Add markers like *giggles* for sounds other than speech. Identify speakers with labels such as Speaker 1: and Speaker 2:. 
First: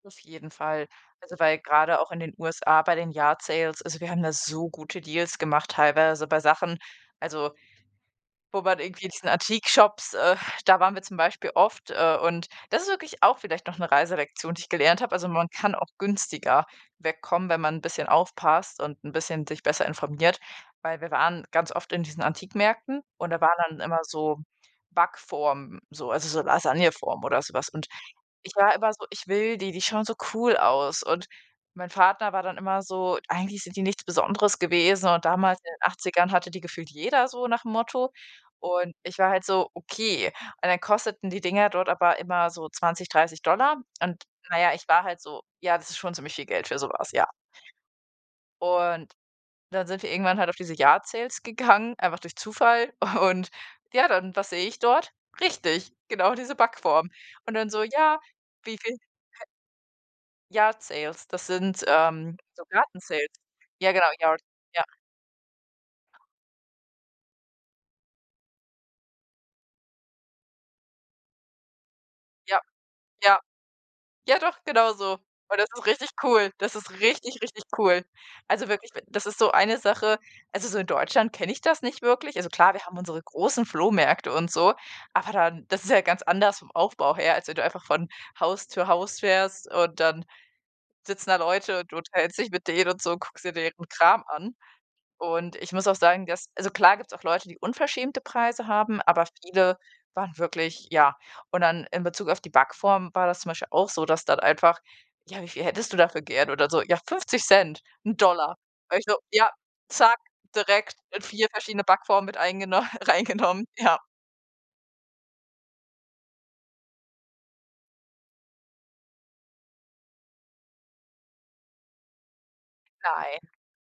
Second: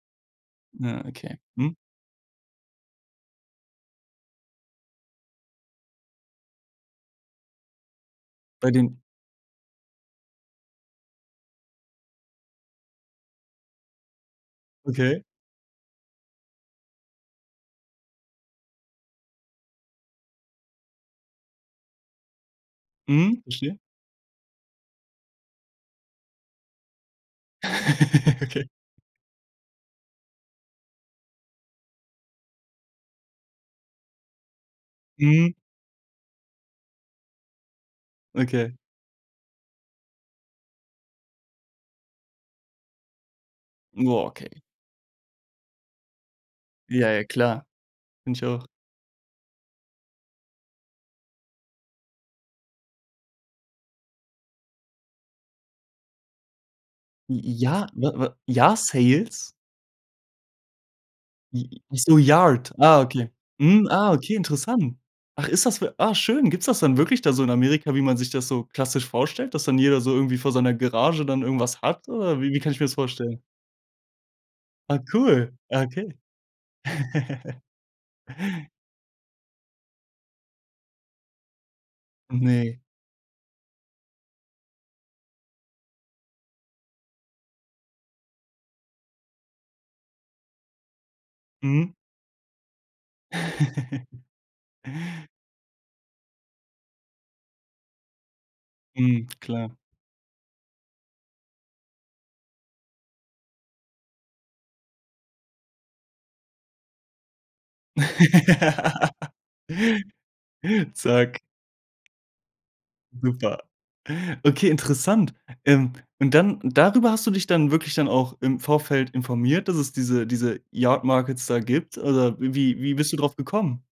Speaker 1: Auf jeden Fall.
Speaker 2: Ja, okay,
Speaker 1: Also, weil
Speaker 2: mhm.
Speaker 1: grade auch in den USA bei den Yard Sales also, wir haben da so gute Deals gemacht, teilweise bei Sachen, also wo
Speaker 2: Bei
Speaker 1: man
Speaker 2: den
Speaker 1: irgendwie diesen Antik-Shops äh, da waren wir zum Beispiel oft, äh, und das ist wirklich auch vielleicht noch 'ne Reiselektion, die ich gelernt habe.
Speaker 2: Okay.
Speaker 1: Also, man kann auch günstiger wegkommen, wenn man 'n bisschen aufpasst und 'n bisschen sich besser informiert. Weil wir waren ganz oft in diesen Antikmärkten und da
Speaker 2: Mhm,
Speaker 1: waren
Speaker 2: verstehe.
Speaker 1: dann immer so Backformen, so also, so Lasagne-Form oder so was. Und
Speaker 2: *giggles*
Speaker 1: ich
Speaker 2: Okay.
Speaker 1: war immer so: „Ich will die, die schauen so cool aus.“ Und mein Vater war dann immer so: „Eigentlich sind die nichts Besonderes gewesen und
Speaker 2: Mhm.
Speaker 1: damals in den 80ern hatte die gefühlt jeder“ so nach'm Motto.
Speaker 2: Okay.
Speaker 1: Und ich war halt so: „Okay.“ Und dann kosteten die Dinger dort aber immer so 20, 30 $ und,
Speaker 2: Boah,
Speaker 1: na
Speaker 2: okay.
Speaker 1: ja, ich war halt so: „Ja, das ist schon ziemlich viel Geld für so
Speaker 2: Ja,
Speaker 1: was“,
Speaker 2: ja,
Speaker 1: ja.
Speaker 2: klar. Finde ich auch.
Speaker 1: Und dann sind wir irgendwann halt auf diese Yard Sales gegangen, einfach durch Zufall und, ja, dann, was sehe ich dort? Richtig, genau, diese Backform
Speaker 2: J
Speaker 1: und
Speaker 2: j
Speaker 1: dann so:
Speaker 2: ja, ne,
Speaker 1: „Ja,
Speaker 2: w
Speaker 1: wie viel k”
Speaker 2: Jahr-Sales?
Speaker 1: Yard Sales, das
Speaker 2: J
Speaker 1: sind,
Speaker 2: ach so,
Speaker 1: ähm, so
Speaker 2: Yard, ah, okay.
Speaker 1: Garten-Sales.
Speaker 2: Mhm,
Speaker 1: Ja, genau,
Speaker 2: ah, okay,
Speaker 1: Yard, ja.
Speaker 2: interessant. Ach, ist das w ah, schön. Gibt's das dann wirklich da so in Amerika, wie man sich das so klassisch vorstellt, dass dann jeder so irgendwie vor seiner Garage dann irgendwas hat? Oder wie wie
Speaker 1: Ja.
Speaker 2: kann ich mir das
Speaker 1: Ja.
Speaker 2: vorstellen?
Speaker 1: Ja, doch,
Speaker 2: Ah,
Speaker 1: genauso.
Speaker 2: cool.
Speaker 1: Und das
Speaker 2: Ah,
Speaker 1: ist
Speaker 2: okay.
Speaker 1: richtig cool. Das ist richtig,
Speaker 2: *chuckles*
Speaker 1: richtig cool. Also, wirklich, das ist so eine Sache Also, so, in Deutschland kenne ich das nicht wirklich. Also, klar,
Speaker 2: Ne.
Speaker 1: wir haben unsere großen Flohmärkte und so, aber dann das ist ja ganz anders vom Aufbau her, als wenn du einfach von Haus zu Haus fährst und dann sitzen da Leute und
Speaker 2: Mhm.
Speaker 1: du unterhältst dich mit denen und so und guckst dir deren Kram
Speaker 2: *chuckles*
Speaker 1: an. Und ich muss auch sagen, dass also, klar gibt's auch Leute, die unverschämte Preise haben, aber
Speaker 2: Mhm, klar.
Speaker 1: viele waren wirklich ja. Und dann in Bezug auf die Backform war das zum Beispiel auch so, dass dann einfach „ja, wie viel hättest du dafür gern?“ Und dann so: „Ja, 50 Cent, 1 Dollar.“ War ich nur:
Speaker 2: *laughs*
Speaker 1: „Ja, zack, direkt, äh,
Speaker 2: Zack.
Speaker 1: 4 verschiedene Backformen mit eingeno
Speaker 2: Super.
Speaker 1: reingenommen“, ja.
Speaker 2: *chuckles* Okay, interessant, ähm, und dann darüber hast du dich dann wirklich dann auch im Vorfeld informiert, dass es diese diese Yard Markets da gibt? Oder w wie wie bist du drauf
Speaker 1: Nein.
Speaker 2: gekommen?